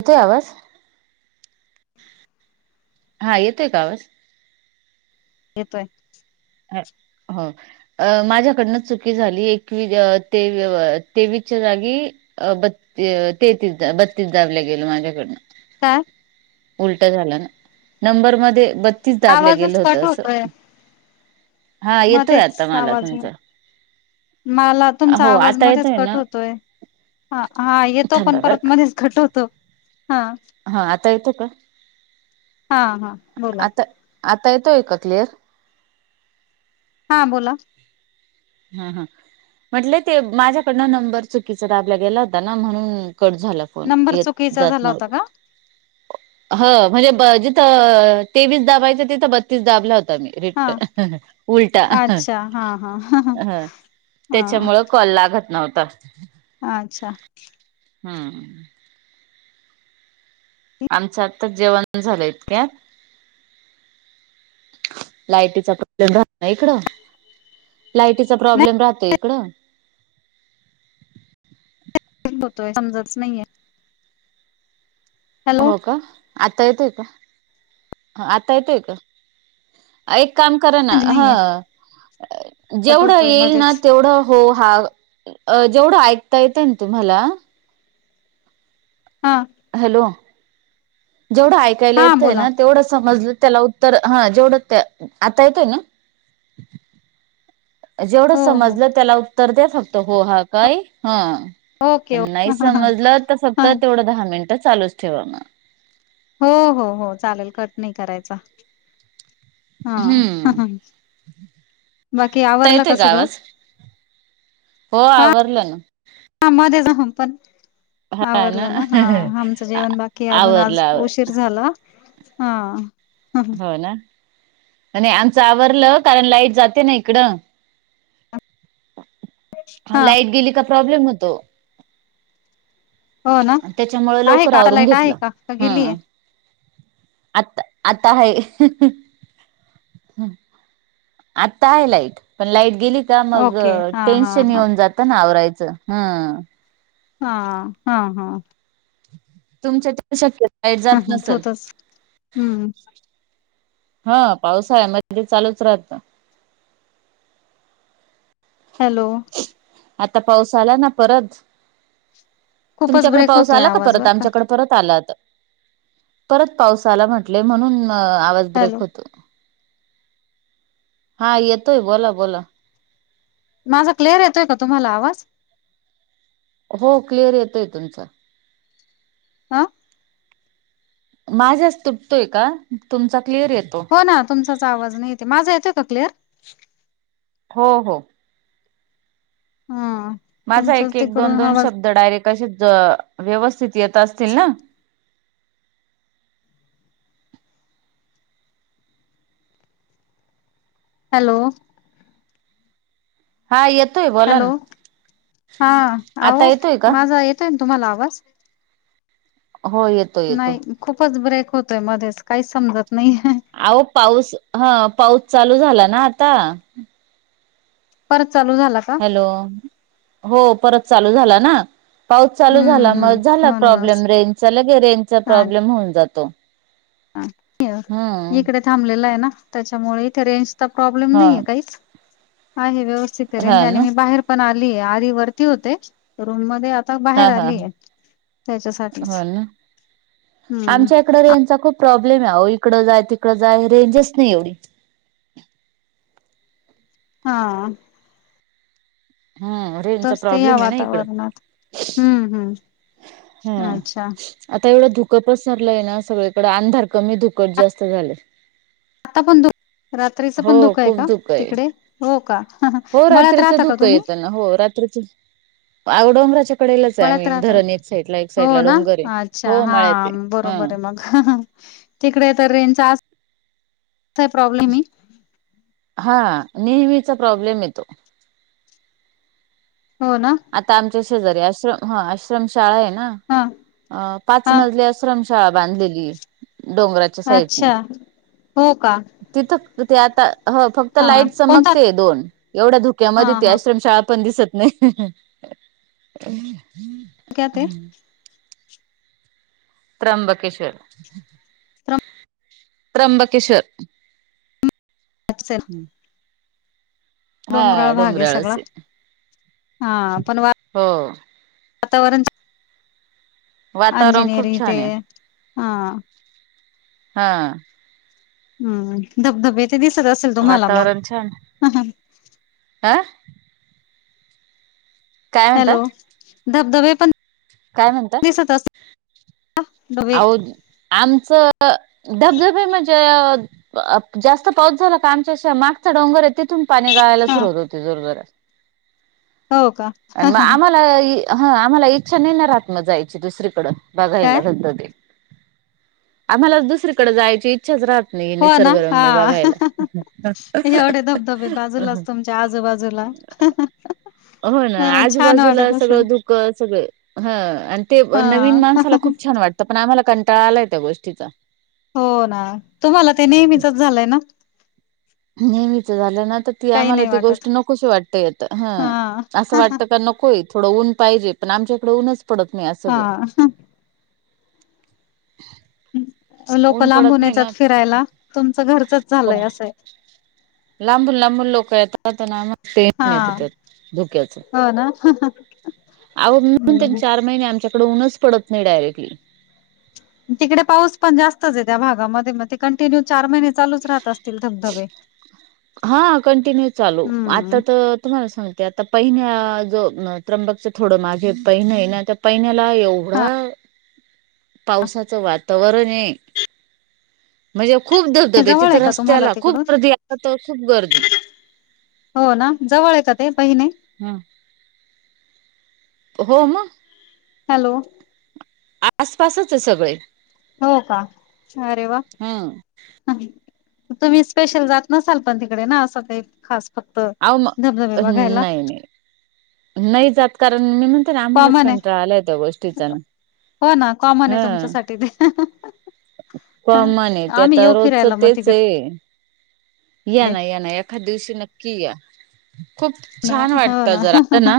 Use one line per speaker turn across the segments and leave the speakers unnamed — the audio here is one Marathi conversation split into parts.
येतोय आवाज? हा येतोय का आवाज?
येतोय.
[unintelligible] हो. अ माझ्याकडनंच चुकी झाली, एकवी तेवीसच्या जागी. अ बत्ती तेहतीस बत्तीस दाबल गेलं माझ्या कडन.
काय?
उलट झाला ना, नंबर मध्ये बत्तीस दाबल्या
आवाजच
गेलं
कट
होतं असं. हा
म
येतोय
तेच
आता
सहा
मला
आवाजल.
तुमचा.
मला तुमचा
हो
आवाज
आता
मध्येच
येतोय
कट
ना
होतोय, हा येतो
थांबा
पण
बर
परत
का
मधीच. खट होतो हां.
हा आता येतो का.
हा हा. बोला
आता आता येतोय का क्लिअर.
हां बोला.
हा हा. म्हटले ते माझ्याकडनं नंबर चुकीचा दाबला गेला, होता ना म्हणून कट झाला. पण
नंबर
येत
चुकीचा
जात
झाला होता
नव्हत.
का
ह म्हणजे जिथं ब तेवीस दाबायचं तिथं बत्तीस दाबल होतं. म
हा
रिट उलटा.
अच्छा हा. हा
हा तेच्यामुळं कॉल लागतं नव्हता.
आच्छा.
हम. आमचं आत्ता जेवण झालंयत क्या. लायटीचा प्रॉब्लेम राहत ना इकड, लाईटीचा
नाही
प्रॉब्लेम राहतो इकडं.
[unintelligible] समजतच नाहीे ये. हॅलो
हो का, आता येतोय का आता येतोय का. एक काम करा ना,
म्हणजे नाहीये
ह.
कट
जेवढं
होतोय
येईल ना
मध्येच
तेवढं. हो हा जेवढं ऐकता येतं ना तुम्हाला.
हां.
हॅलो. जेवढं ऐकायला
हा
येतंय
बोला
ना, तेवढं समजलं त्याला उत्त उत्तर हा जेवढच ते, आता येतोय ना. जेवढं
हो हो
समजलं त्याला उत्तर द्या, फक्तं हो हा काय हं.
ओके ओके
पण नाही
हा
समजल
हा
फक्त तेवढं, दहा मिनिट चालूच ठेवा मग.
हो हो हो चालेल कट नाही करायचा. हा ह
हम्म
ह बाकी
आता
आवरलं
येतोय
का सगळं.
आवाज हो आवरलं ना.
ह मध्ये जहम पण. आवरलं ना हा, आमचं जेवण बाकी अजून
आवरलं
आज
आवर
उशीर झाला. हा.
हो ना आणि, आमचं आवरलं कारण लाईट जाते ना इकडं.
हा
लाईट गेली का प्रॉब्लेम होतो.
हो ना
तेच्या मुळं
आहे
लवकर
का
आवरून
लाईट आहे
घेतलं
का गेलीय?
ह. आता आता हाय. आत्ता आहे लाईट. पण लाईट गेली का मग,
ओके हा हा
टेन्शन
हा
येऊन जातं ना आवरायचं. ह...
हा हा हा.
तुमच्या त्या शक्यतो लाईट जात नसेल.
होतच हम्म
हा पावसाळ्यामध्ये ते चालूच राहत.
हॅलो.
आता पाऊस आला ना परत
खूपच
तुमच्याकड
ब्रेक
पाऊस
होतोय
आला का
आवाज
परत
बर
आमच्याकड. परत आला आता परत पावसाला म्हटले म्हणून आवाज
हॅलो
ब्रेक होतो. हा येतोय बोला बोला.
माझा क्लेअर येतोय का तुम्हाला आवाज.
हो क्लिअर येतय तुमचं.
आ.
माझ्यास तुटतोय का तुमचा क्लिअर येतो.
हो ना तुमचाच आवाज नाही येते माझा येतय क्लियर.
हो हो.
हा.
माझा
तुमचाच
एक एक दोन
तिकडून
दोन
आवाज
शब्द डायरेक्ट असे व्यवस्थित येत असतील ना.
हॅलो.
हा येतोय बघ.
हॅलो हा
आता
अहो
येतोय का?
माझा येतोय ना तुम्हाला आवाज.
हो येत.
ब्रेक होतोय मध्येच काही समजत नाहीये.
अहो पाऊस ह पाऊस चालू झाला ना आता.
परत चालू झाला. का?
हॅलो हो परत चालू झाला ना. पाऊस चालू
हम्म
झाला मग
हम्म
झाला
म्हणूनच
प्रॉब्लेम रेजचा लगे रेजचा प्रॉब्लेम होऊन जातो.
ह
हम्म
इकडे थांबलेलं आहे ना त्याच्यामुळे रेंज. प्रॉब्लेम
हा
नाही काहीच आहे व्यवस्थित
हा
रेंज.
ना
पण आली आधी वरती होते् रूम मध्ये आता बाहेर
हा हा
आलीय त्याच्यासाठीच हम्म
तक रेंजचा खूप प्रॉब्लेम आहे हो इकडं जाय तिकडं जाय रेंजच नाही एवढी.
हा.
हा. रेन चा
तच ते या
प्रॉब्लेम आहे ना इकडं.
वातावरणात हम्म हम्म अच्छा
आता एवढं धुक पसरलंय ना सगळीकडें अंधार कमी धुकच जास्त झालय.
आता पण रात्रीच
हो
पण धुक आहे
खूप
का
धुकं आहे.
तिकडे हो का
हो
मळ्यात
रात्रीचं
राहता का
धुकं
तुम्ही.
येतं हो. अहो डोंगराच्या. पडेलच आहे
मळ्यात
आम्ही
राहतात
धरण एक साईडला एक
हो
साईडला
ना
डोंगर आहे हो मळ्यात ह
ह तिकडे आता रेंजचा प्रॉब्लेम आहे.
हा नेहमीचा प्रॉब्लेम येतो.
हो ना.
आता आमच्या शेजारी आश्रम ह आश्रमशाळा आहे
हा
ना पाच
हा
मजली आश्रमशाळा बांधलेली डोंगराच्या साईडनी.
अच्छा हो का
तिथं ते आता ह फक्त. फक्त
हा
लाईट
कोणता
चमकते दोन एवढ्या
हा
धुक्यामध्ये ती
हा
आश्रमशाळा पण दिसत नाही. [unintelligible]
काय ते?
त्र्यंबकेशोर त्र्यंबकेशोर.
अच्छा!
हम्म.
डोंगराळ भाग आहे सगळा हा पण वा
हो
वातावरण
वातावरण खूप
अंजिनीयरिंग ते
छान आहे
हा. [unintelligible]
हा.
हम्म धबधबे ते [unintelligible] हा.
आह. काय म्हणता
हॅलो! धबधबे पण.
काय म्हणता
दिसत असतं डबे.
अहो
[unintelligible]
आमचं धबधबे म्हणजे जास्त पाऊस झाला का, आमच्याा मागचा डोंगर आहे तिथून पाणी गाळायला
हा
सुरुवात होते जोर जोरात.
हो का?
आणि मग
काय
आम्हाला ह आम्हाला इच्छा नाही ना, राहत मग जायची दुसरीकडं. बघायला गणपती आम्हाला, दुसरीकडे जायची इच्छा. इच्छा राहत नाही,
हो
निसर्ग
ना
रम्य
हा
बघायला.
च्या आजूबाजूला.
हो ना
अ छान
आजूबाजूला
वाटत
सगळं
असेल.
दुख क सगळ ह आणि ते
हा
नवीन माणसाला खूप छान वाटत. तर पण आम्हाला कंटाळा आलाय, त्या गोष्टीचा.
हो ना तुम्हाला ते नेहमीच झालंय ना.
नेहमीच झालं ना तर. ती
काही
आम्हाला
नाही
ती
वाटत.
गोष्ट नकोशी वाटते येत, हं
हा
असं वाटतं का नको येत थोडं ऊन पाहिजे पण, आमच्याकडे ऊनच पडत नाही सगळं
हा लोक
ऊन
लांबून
पडत नाही ना
येतात फिरायला, तुमचं घरच झालंय असंय
लांबून लांबून लोक येतात ना, म ते
हा
येत त्यात धोक्याच
हो ना
अहो म्हणून त्यांनी
हम्म.
चार महिने आमच्याकडे ऊनच पडत नाही डायरेक्टली
तिकडे पाऊस पण जास्तच आहे, त्या भागामध्ये मग? कंटिन्यू चार महिने चालूच राहत, असतील धबधबे?
हा कंटिन्यू चालू, आता
हम्म
तर तुम्हाला सांगते, आता पहिन जो त्र्यंबकच थोडं मागे पहिन येना महिन्याला एवढ
[inaudible]
पावसाचं वातावरण आहे. म्हणजे खूप
हे
धबधबे
जवळ
तिथ,
आहे का तुम्हाला
रस्त्याला खूप
तिकडून
गर्दी आला तर खूप गर्दी
हो ना, जवळ य ते बहिने
हम्म. हो मंग.
हॅलो..
आसपासच आहे सगळे.
हो का? अरे! वा.
हम्म
तुम्ही स्पेशल जात नसाल पण तिकडे ना? असं का खास. फक्त,
अहो म
धबधबे बघायला.
नाही नाही नाही जात कारण, मी म्हणते ना, आम्हालाच
कॉमन आहे
कंटाळ आलाय त्या गोष्टीचा ना.
हो ना, कॉमन आहे
हा
तुमच्यासाठी ते.
कॉमन आहे, ते
आम्ही
आता
येऊ फिरायला
रोजचं
मग
तेच
तिकडे
ये. या ना, या ना, एखाद्या दिवशी नक्की या, खूप छान
हो
वाटतं
ना
जर आलं ना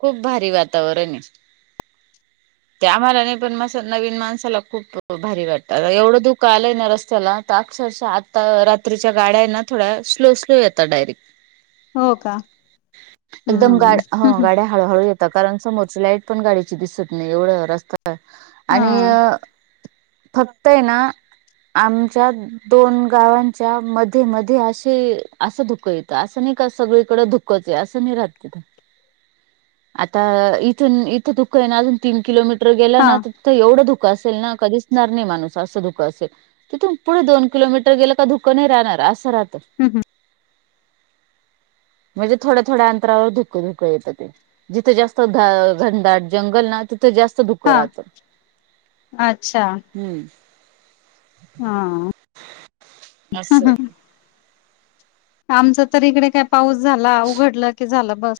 खूप भारी वातावरण ये. ते आम्हाला नाही पण म असं नवीन माणसाला खूप भारी वाटतं, आता एवढं धुक आलंय ना रस्त्याला अक्षरशः आता रात्रीच्या गाड्या हेना, थोड्या स्लो स्लो येतात डायरेक्ट.
हो का,
एकदम
हम्म
गाड
हं
ह
हं.
गाड्या हळूहळू येता, कारण कि समोरची लाईट पण गाडीची दिसत नाही, एवढं रस्ता
हा
आणि, फक्त हे ना, आमच्या दोन गावांच्या मध्ये मध्ये, असं असं धुक येतं, असं नाही का सगळीकडे धुकं धुकच आहे, असं नाही राहत तिथं, आता इथून इथं धुक आहे ना अजून तीन किलोमीटर गेलं
हा
ना तिथ एवढं धुक असेल ना, का दिसणार नाही माणूस असं धुकं असेल. तिथून पुढं दोन किलो मीटर गेलं का धुक नाही राहणार, असं राहतं.
ह [inaudible]
म्हणजे थोड्या थोड्या अंतरावर धूकं धुकं येतं ते. जिथं जास्त घनदाट जंगल ना तिथं जास्त धुकं
हा
राहतं,
अच्छा
हम्म.
हा
असंय.
आमचं तर इकडे काय पाऊस झाला, उघडलं की झालं बस.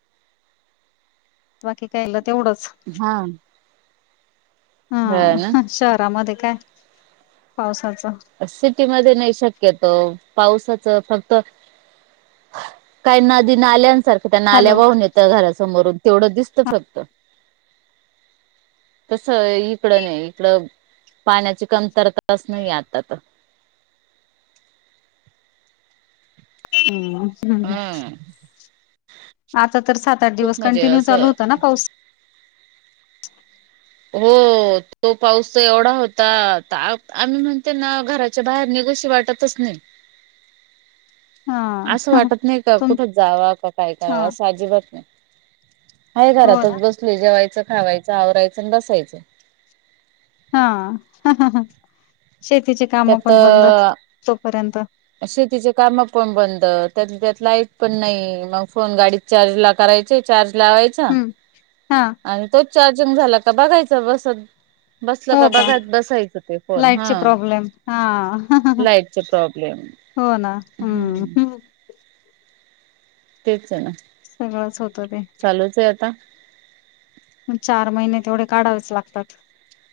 बाकी कायलं तेवढंच.
हां.
हां,
ना
शहरामध्ये काय पावसाचं.
सिटीमध्ये नाही शक्यतो, पावसाचं फक्त काय नदी नाल्यासारखं त्या नाल्या
हॅलो
वाहून येत त्या घरासमोरून तेवढं दिसतं फक्त. तसं इकडं नाही, इकडं पाण्याची कमतरताच नाहीये आता तर.
हम्म हं.
हम्म
आता तर सात आठ
खूप
दिवस
म्हणजे
कंटिन्यू चालू
असं
होताना पाऊस
हो, तो पाऊस एवढा होता, त आम्ही म्हणते ना घराच्या बाहेर निघोशी वाटत तच नाही.
हं [inaudible]
असं वाटत नाही का, कुठं जाव का काय
हा
करावा, असं अजिबात नाही. आहे
हो ना
घरातच बसलोय, जेवायचं, खावायचं, आवरायचं, आणि बसायचं.
हां, शेतीचे कामं पण बंद,
त्यात
तोपर्यंत
शेतीचे कामं पण बंद, त्यात त्यात लाईट पण नाही, मग फोन गाडीत चार्ज ला करायचे, चार्ज लावाय चा,
हम्म हा
आणि तो चार्जिंग झाला का बघायचा बसत. बसलं का बघत बसायचं ते फोन, हां.
हां,
प्रॉब्लेम
हो ना, हम्म.
तेचय ना.
सगळंच होतं ते.
चालूच आहे आता.
मग चार महिने तेवढे काढावेच लागतात.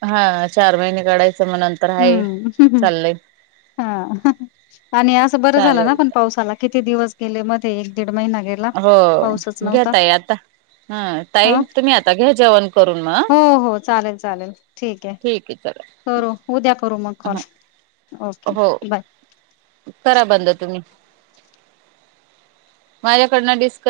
हा चार महिने काढायचं, मग नंतर हाय
हम्म.
चाललंय
हा आणि असं बरं झालं ना
चालेल
पण पाऊस आला. किती दिवस गेले, मध्ये एक दीड महिना गेल
हो. घ्या ताई आता हं
ह
ताई तुम्ही आता घ्या जेवण करून
हो
मग
हो चालेल चालेल ठीक आहे. करू उद्या करू मग कॉल
हा
ओके
हो
बाय.
करा बंद तुम्ही. माझ्याकडनं डिस्क